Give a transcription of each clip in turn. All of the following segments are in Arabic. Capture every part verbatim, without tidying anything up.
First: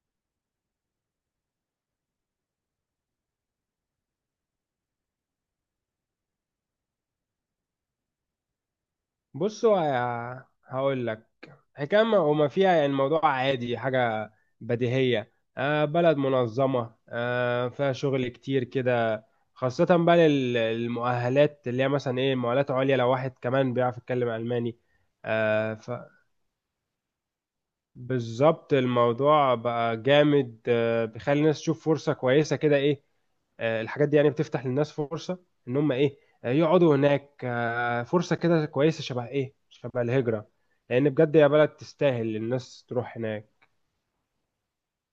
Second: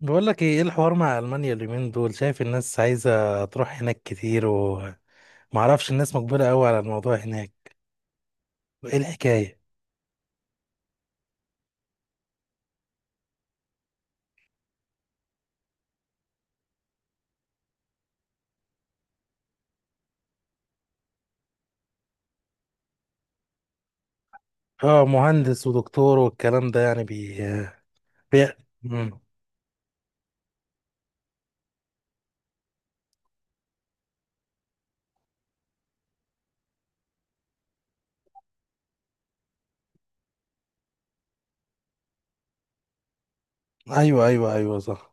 بقول لك ايه، إيه الحوار مع المانيا اليومين دول؟ شايف الناس عايزه تروح هناك كتير ومعرفش الناس مجبره قوي على الموضوع هناك. ايه الحكايه؟ بصوا، هقول لك. حكاية ما وما فيها، يعني الموضوع عادي، حاجة بديهية. آه بلد منظمة، آه فيها شغل كتير كده، خاصة بقى لل- للمؤهلات اللي هي مثلا ايه، مؤهلات عليا، لو واحد كمان بيعرف يتكلم ألماني. اه، مهندس آه ودكتور والكلام ده يعني بي, بي... بالظبط مم. الموضوع بقى جامد، آه، بيخلي الناس تشوف فرصة كويسة كده، ايه. آه، الحاجات دي يعني بتفتح للناس فرصة ان هم ايه، آه، يقعدوا هناك، آه، فرصة كده كويسة، شبه ايه، شبه الهجرة، لان بجد يا بلد تستاهل الناس تروح هناك. ايوه ايوه ايوه صح.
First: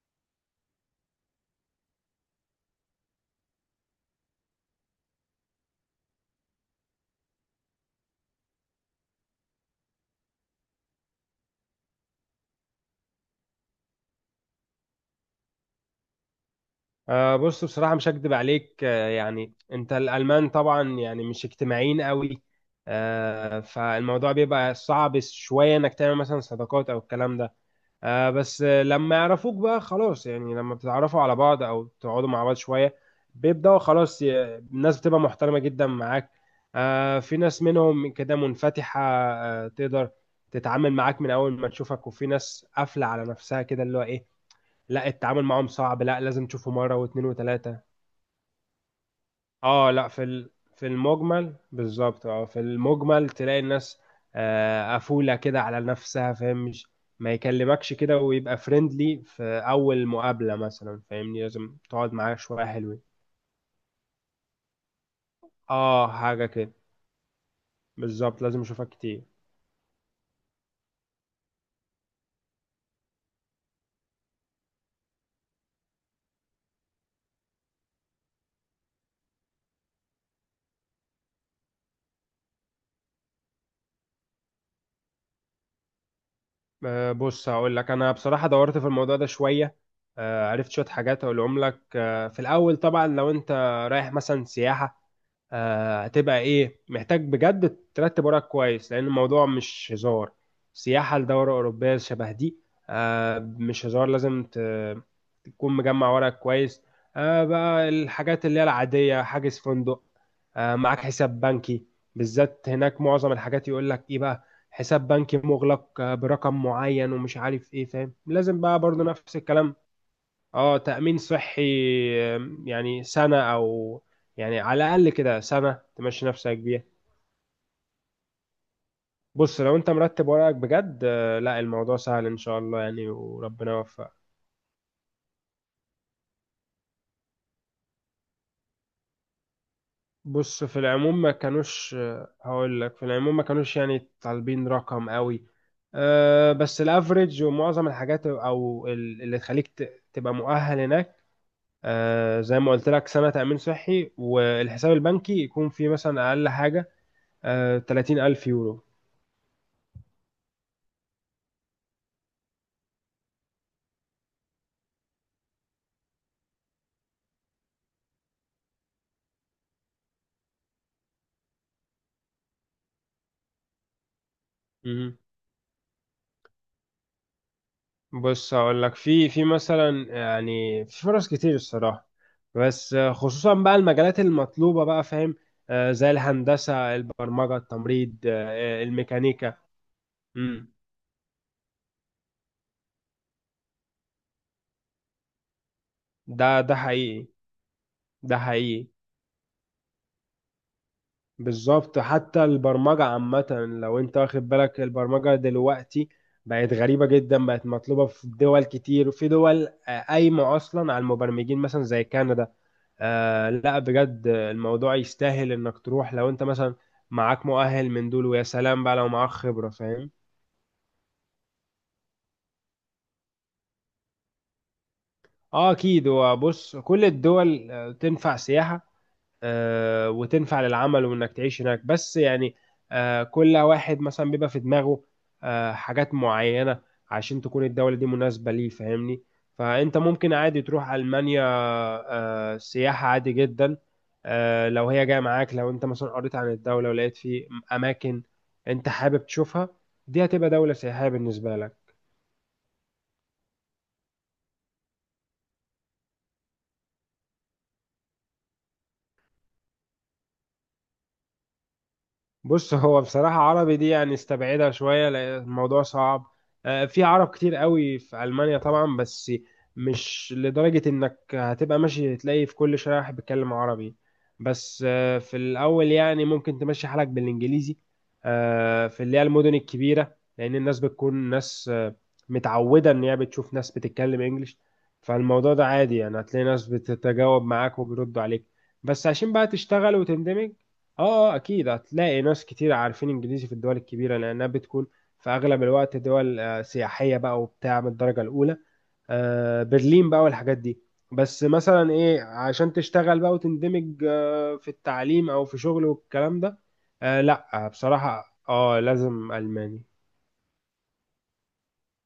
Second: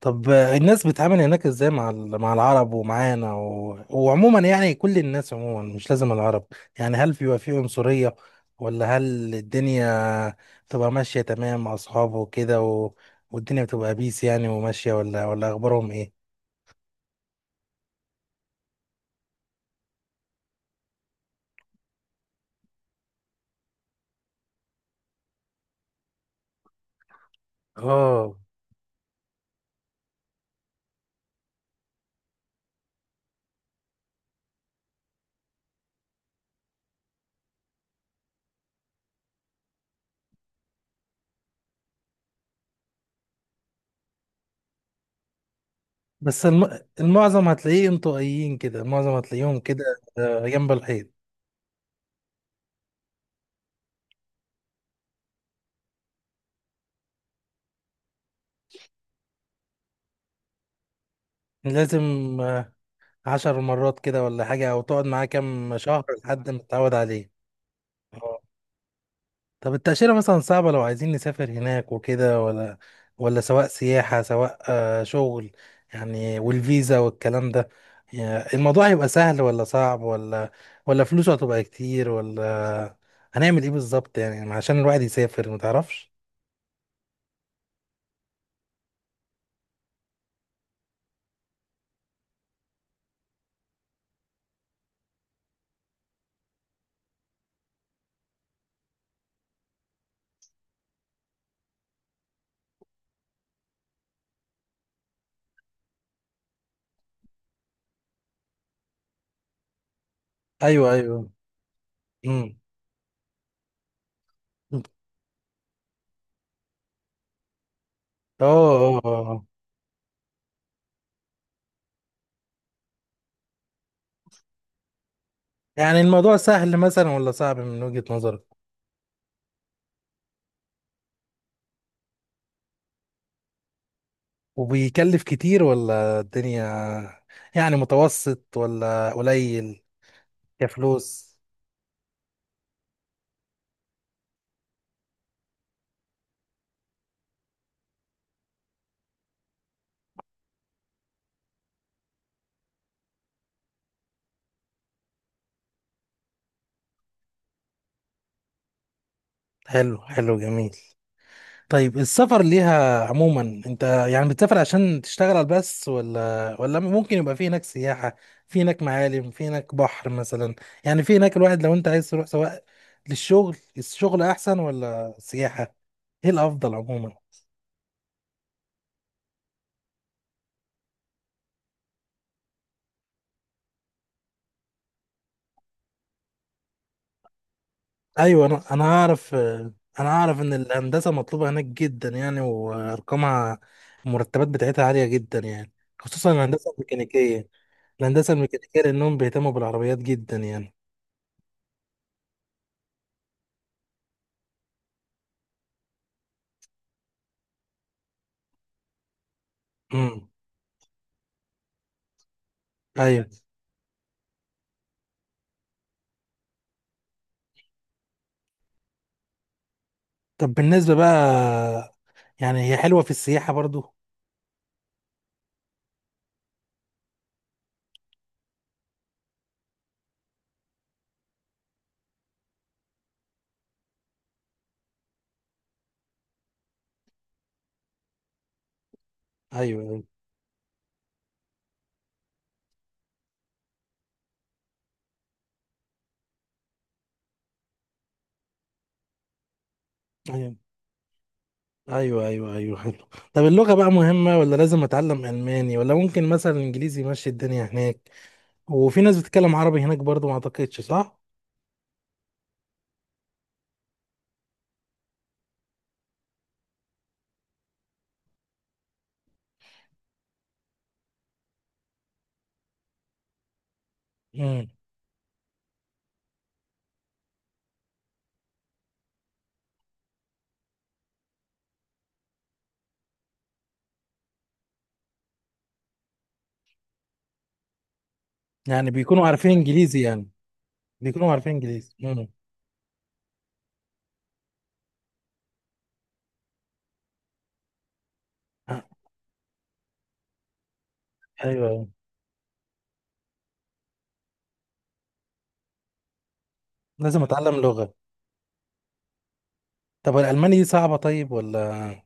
طب الناس بتتعامل هناك ازاي مع ال- مع العرب ومعانا و... وعموما، يعني كل الناس عموما، مش لازم العرب. يعني هل بيبقى في عنصرية، ولا هل الدنيا بتبقى ماشية تمام مع أصحابه وكده و... والدنيا بتبقى بيس يعني وماشية، ولا ولا أخبارهم إيه؟ آه، بص، بصراحة مش هكدب عليك، آه، يعني انت الالمان طبعا يعني مش اجتماعيين قوي. آه، فالموضوع بيبقى صعب شوية انك تعمل مثلا صداقات او الكلام ده. آه اه. بس، آه، لما يعرفوك بقى خلاص، يعني لما بتتعرفوا على بعض او تقعدوا مع بعض شويه، بيبداوا خلاص ي- الناس بتبقى محترمه جدا معاك. آه في ناس منهم كده منفتحه، آه تقدر تتعامل معاك من اول ما تشوفك، وفي ناس قافله على نفسها كده اللي هو ايه، لا التعامل معاهم صعب، لا بس لازم تشوفه الم... مره واثنين المعظم وثلاثه. هتلاقيه انطوائيين كده، المعظم هتلاقيهم كده، اه لا، في آه، ال- جنب في الحيط. المجمل، بالظبط، اه في المجمل تلاقي الناس آه، قفولة كده على نفسها، فاهم، مش ما يكلمكش كده ويبقى فريندلي في أول مقابلة مثلا، فاهمني، لازم لازم تقعد معاه شوية آه، حلوين. عشر مرات كده ولا حاجة، أو تقعد معاه كام شهر اه حاجة لحد ما كده، تتعود عليه. بالظبط لازم اشوفك كتير. طب التأشيرة مثلا صعبة لو عايزين نسافر هناك وكده، ولا ولا سواء سياحة سواء آه، شغل، يعني والفيزا والكلام ده، يعني الموضوع هيبقى سهل ولا صعب، ولا ولا فلوسه هتبقى كتير، ولا هنعمل ايه بالظبط؟ يعني عشان الواحد يسافر متعرفش. آه، بص هقول لك، انا بصراحة دورت في الموضوع ده شوية، آه، عرفت شوية حاجات اقولهم لك. آه، في الاول طبعا لو انت رايح مثلا سياحة، آه، هتبقى ايه، محتاج بجد ترتب وراك كويس لان الموضوع مش هزار. سياحة لدورة أوروبية شبه دي، آه، مش هزار، لازم ت- تكون مجمع وراك كويس. آه، بقى الحاجات اللي هي العادية: حاجز فندق، آه، ايوه معاك ايوه. حساب بنكي، امم. بالذات هناك معظم الحاجات يقول لك ايه بقى، اه. حساب بنكي مغلق، آه، برقم معين ومش عارف ايه، فاهم، لازم بقى اه برضو نفس آه. الكلام. اه تأمين صحي، آم، يعني سنة، أو يعني على الأقل كده سنة يعني تمشي الموضوع نفسك سهل بيها. مثلا ولا صعب من وجهة نظرك؟ بص، لو أنت مرتب ورقك بجد، آه، لا الموضوع سهل إن شاء الله، يعني وربنا يوفقك. وبيكلف كتير ولا الدنيا يعني متوسط ولا قليل؟ بص، في العموم كفلوس. ما كانوش، آه، هقول لك، في العموم ما كانوش يعني طالبين رقم قوي. آه، بس الافريج ومعظم الحاجات او ال- اللي تخليك ت- تبقى مؤهل هناك، آه، زي ما قلت لك سنة تأمين صحي، والحساب البنكي يكون فيه مثلا أقل حاجة آه، ثلاثين ألف حلو حلو جميل. طيب السفر ليها عموما، انت يعني بتسافر عشان تشتغل بس، ولا ولا ممكن يبقى في هناك سياحة، في هناك معالم، في هناك بحر مثلا؟ يعني في هناك الواحد لو انت عايز تروح، سواء للشغل الشغل احسن يورو. ولا سياحة؟ ايه الافضل عموما؟ بص هقول لك، في في مثلا، يعني في فرص كتير الصراحه، بس آه، خصوصا بقى المجالات المطلوبه بقى، فاهم، آه، زي الهندسه، البرمجه، التمريض، ايوه، انا انا آه، اعرف، الميكانيكا. انا اعرف ان مم. الهندسة مطلوبة هناك جدا يعني، وارقامها المرتبات بتاعتها عالية جدا يعني، خصوصا ده الهندسة ده حقيقي، الميكانيكية. الهندسة ده الميكانيكية حقيقي، لانهم بيهتموا بالعربيات جدا يعني. بالظبط. حتى البرمجه عامه، لو انت واخد بالك البرمجه دلوقتي بقت غريبه جدا، بقت مطلوبه في دول كتير، وفي دول آه، امم. قايمه اصلا على المبرمجين، مثلا زي كندا. ايوه. آه لا بجد الموضوع يستاهل انك تروح، لو انت مثلا معاك مؤهل من دول، ويا سلام بقى لو معاك خبرة، فاهم. طب بالنسبه بقى، يعني هي حلوه في السياحه برضو؟ اه اكيد، هو بص كل الدول آه، تنفع سياحة، آه، وتنفع للعمل وانك تعيش هناك، بس يعني آه، كل واحد مثلا بيبقى في دماغه آه، حاجات معينة عشان تكون الدولة دي مناسبة ليه، فاهمني. فانت ايوه ممكن عادي تروح ألمانيا آه، سياحة عادي جدا، آه، لو هي جاية معاك، لو انت مثلا قريت عن الدولة ولقيت في اماكن انت حابب تشوفها، دي هتبقى ايوه دولة سياحية بالنسبة لك. ايوه ايوه ايوه حلو. طب اللغه بقى مهمه، ولا لازم اتعلم الماني، ولا ممكن مثلا انجليزي يمشي الدنيا هناك؟ وفي ناس بتتكلم عربي هناك برضو ما اعتقدش، صح؟ بص، هو بصراحة عربي دي يعني استبعدها شوية، لأن الموضوع صعب. آه، في عرب كتير قوي في ألمانيا طبعا، بس مش لدرجة إنك هتبقى ماشي تلاقي في كل شارع واحد بيتكلم عربي. امم. بس آه، في الأول يعني ممكن تمشي حالك بالإنجليزي آه، في اللي هي المدن الكبيرة، لأن الناس بتكون ناس آه، متعودة إن هي بتشوف ناس بتتكلم إنجليش، فالموضوع ده عادي، يعني هتلاقي ناس بتتجاوب معاك وبيردوا عليك. يعني بس بيكونوا عشان بقى عارفين تشتغل انجليزي يعني. وتندمج بيكونوا اه آه، عارفين اكيد انجليزي. هتلاقي امم. ناس كتير عارفين انجليزي في الدول الكبيره، لانها بتكون في اغلب الوقت دول آه، سياحيه بقى، وبتاع من الدرجه الاولى، آه، آه، برلين بقى والحاجات دي. بس ايوه. أيوة. مثلا ايه، عشان تشتغل بقى وتندمج آه، في التعليم او في شغل والكلام ده، آه، لازم اتعلم لا لغه. بصراحه اه لازم الماني. طب الالماني دي صعبه طيب، ولا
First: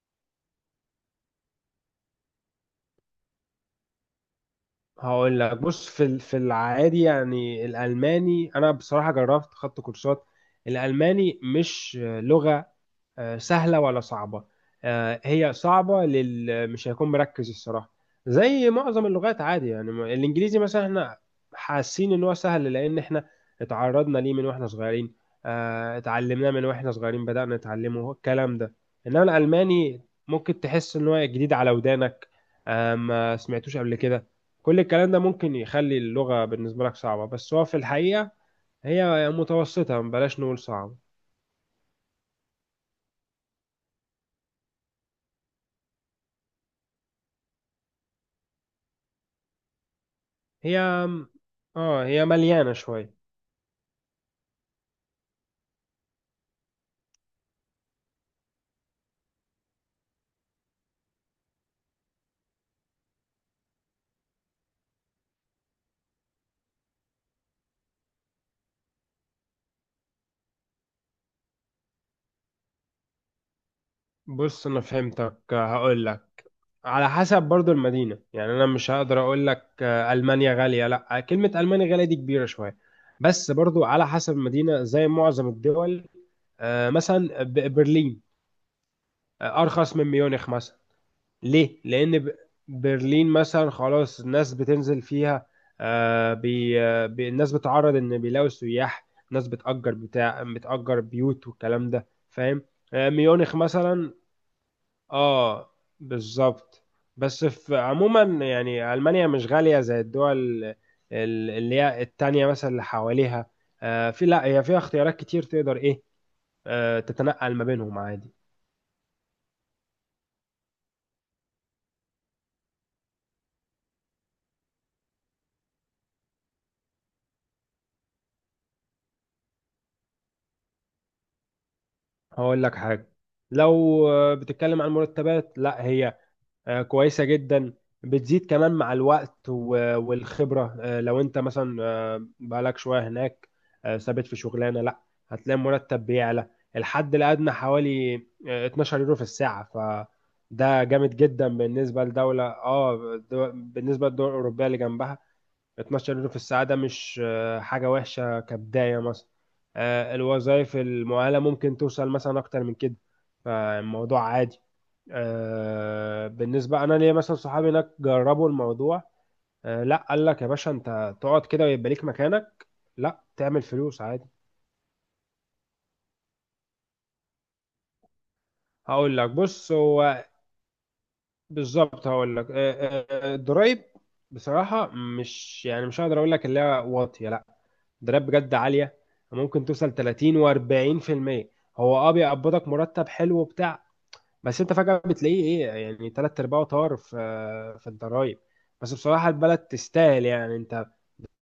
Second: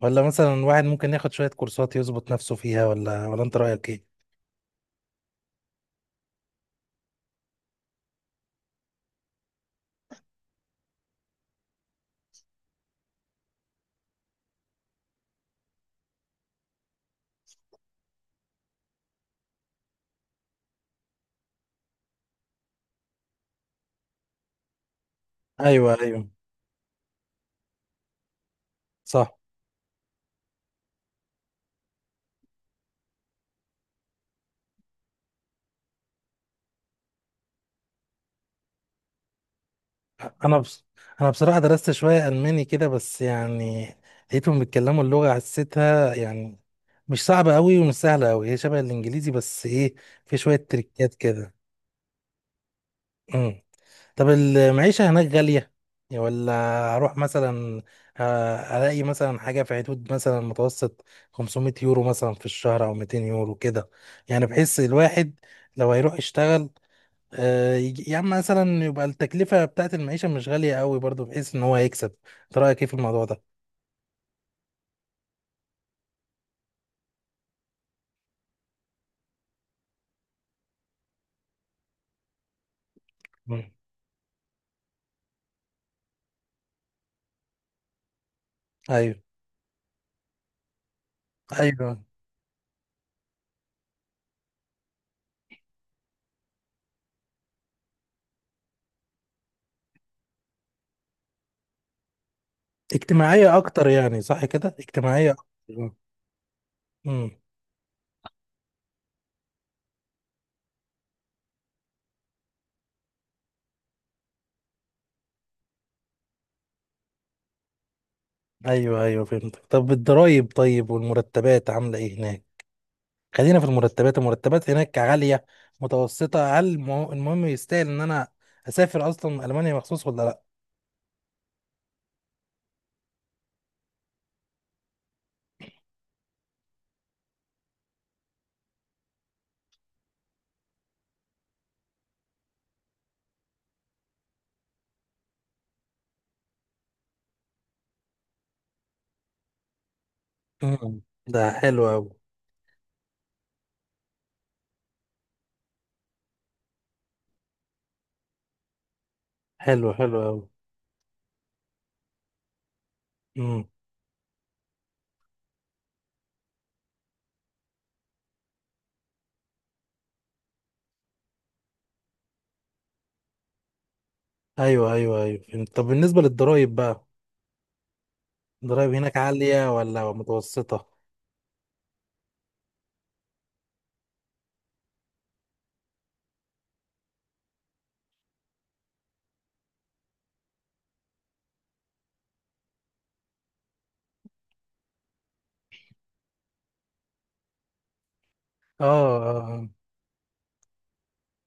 ولا مثلا واحد ممكن ياخد شويه كورسات يظبط نفسه فيها، ولا ولا انت رايك ايه؟ هقول لك، بص في ال- في العادي يعني الالماني، انا بصراحه جربت خدت كورسات، الالماني مش لغه آه، سهلة ولا صعبة، آه، هي صعبة لل مش هيكون مركز الصراحة، زي معظم اللغات عادي، يعني ما- الإنجليزي مثلا احنا حاسين إن هو سهل لأن احنا اتعرضنا ليه من واحنا صغيرين، ايوه آه، ايوه اتعلمناه من واحنا صغيرين بدأنا نتعلمه، هو الكلام ده. إنما صح. الألماني ممكن تحس إن هو جديد على ودانك، آه، ما سمعتوش قبل كده، كل الكلام ده ممكن يخلي اللغة بالنسبة لك صعبة، بس هو في الحقيقة هي متوسطة، بلاش انا نقول بص... صعبة. انا بصراحه درست شويه الماني كده بس يعني، لقيتهم بيتكلموا اللغه، حسيتها يعني مش صعبه قوي ومش سهله قوي، هي شبه الانجليزي، بس ايه، في شويه هي تريكات كده. اه هي مليانة شوية. امم. طب المعيشه هناك غاليه يا ولا؟ اروح مثلا آه، الاقي مثلا حاجه في حدود مثلا متوسط خمسمية يورو مثلا في الشهر، او ميتين يورو كده، يعني بحس الواحد لو هيروح يشتغل، آه، يجي- يا عم، مثلا يبقى التكلفة بتاعت المعيشة مش غالية قوي برضو بحيث ان هو يكسب. انت رأيك ايه في الموضوع ده؟ بص انا فهمتك، هقول لك، على حسب برضو المدينة. يعني انا مش هقدر اقول لك آه، المانيا غالية، لا، كلمة المانيا غالية دي كبيرة شوية، بس مم. برضو على حسب المدينة زي معظم الدول. آه، مثلا ب- برلين ايوه آه، ارخص من ميونخ مثلا. ليه؟ ايوه. لأن ب- برلين مثلا خلاص الناس بتنزل فيها، آه بي آه، بي الناس بتعرض إن بيلاقوا سياح، ناس بتأجر بتاع بتأجر بيوت والكلام ده، فاهم؟ آه ميونخ اجتماعية اكتر مثلا، يعني، صح كده، اجتماعية اه اكتر. بالظبط. امم. بس في عموما يعني ألمانيا مش غالية زي الدول ال- اللي هي التانية مثلا اللي حواليها. آه في لا هي فيها اختيارات كتير، تقدر إيه آه تتنقل ما بينهم عادي. ايوه ايوه فهمت. طب الضرايب طيب والمرتبات عاملة ايه هناك؟ خلينا في المرتبات. المرتبات هناك عالية متوسطة؟ هل مه- المهم يستاهل ان انا اسافر اصلا المانيا مخصوص ولا لا؟ هقول لك حاجة، لو آه، بتتكلم عن مرتبات، لا هي آه، كويسة جدا، بتزيد كمان مع الوقت و- والخبرة، آه، لو انت مثلا آه، بقالك شوية هناك آه، ثابت في شغلانة، لا هتلاقي مرتب بيعلى. الحد الأدنى حوالي آه، اتناشر يورو في الساعة، فده امم. جامد ده جدا حلو بالنسبة قوي. لدولة، اه دو- بالنسبة للدول الأوروبية اللي جنبها. اتناشر يورو في الساعة، ده مش آه، حاجة وحشة كبداية مثلا. حلو آه، حلو قوي. الوظائف المؤهلة ممكن توصل مثلا أكتر من كده. امم. فالموضوع عادي، آه، بالنسبة أنا ليا مثلا صحابي هناك جربوا الموضوع، آه، لا قال لك يا باشا أنت تقعد كده ويبقى ليك مكانك، لا تعمل فلوس عادي. ايوه ايوه ايوه فهمت. طب بالنسبة للضرايب بقى، ضرايب هناك هقول لك، بص عالية ولا هو متوسطة؟ بالظبط، هقول لك آه، آه، آه، الضرايب بصراحه مش، يعني مش هقدر اقول لك اللي هي واطيه، لا الضرايب بجد عاليه، ممكن توصل تلاتين و40%. هو اه بيقبضك مرتب حلو وبتاع، بس انت فجاه بتلاقيه ايه، يعني تلات ارباعه طار في في الضرايب. اه بس بصراحه آه، البلد آه. تستاهل، يعني انت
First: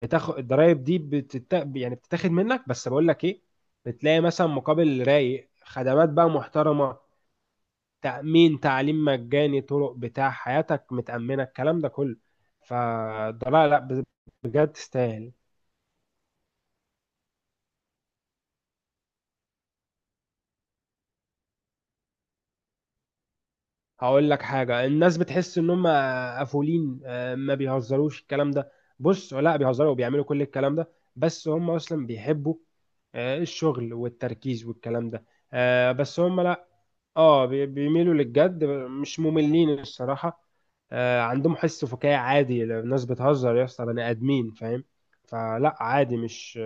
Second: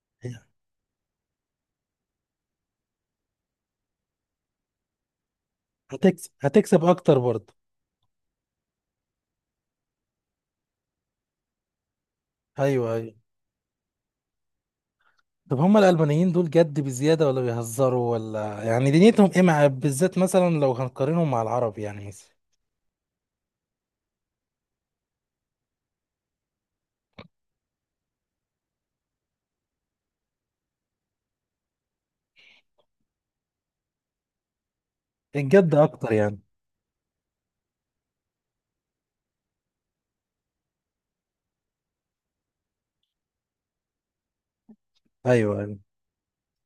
بتاخد الضرايب دي بتت... يعني بتتاخد منك، بس بقول لك ايه، بتلاقي مثلا مقابل رايق، خدمات بقى هتكسب، هتكسب محترمه، اكتر برضه. تأمين، تعليم مجاني، طرق، بتاع حياتك متأمنة، الكلام ده كله، ايوه ايوه. فده لا لا ب- بجد تستاهل. طب هما الألبانيين دول جد بزيادة ولا بيهزروا، ولا يعني دنيتهم ايه، مع بالذات مثلا لو هنقارنهم مع العرب يعني مثلا؟ هقول لك حاجة، الناس بتحس ان هم قفولين آه، ما بيهزروش الكلام ده. بص لا، بيهزروا وبيعملوا كل الكلام ده، بس هم اصلا بيحبوا آه، الشغل والتركيز والكلام ده، الجد آه، اكتر بس يعني. هم لا، اه بي- بيميلوا للجد، مش مملين الصراحة. آه عندهم حس فكاهي عادي، لو الناس بتهزر يا اسطى بني آدمين، فاهم، ايوه فلا ايوه عادي، مش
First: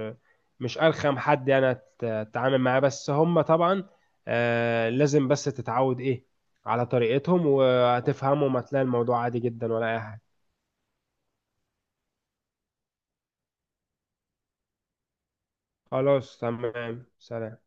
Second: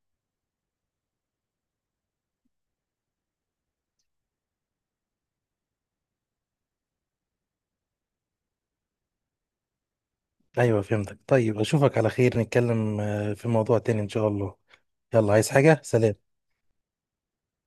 مش أرخم حد يعني، أت- أتعامل معاه، بس هم طبعا آه لازم بس تتعود إيه على طريقتهم وهتفهمهم، هتلاقي الموضوع عادي جدا ولا أي حاجة. ايوه فهمتك. طيب اشوفك على خير، نتكلم آه، في موضوع تاني ان شاء الله. يلا، عايز حاجة؟ سلام. خلاص، تمام، سلام.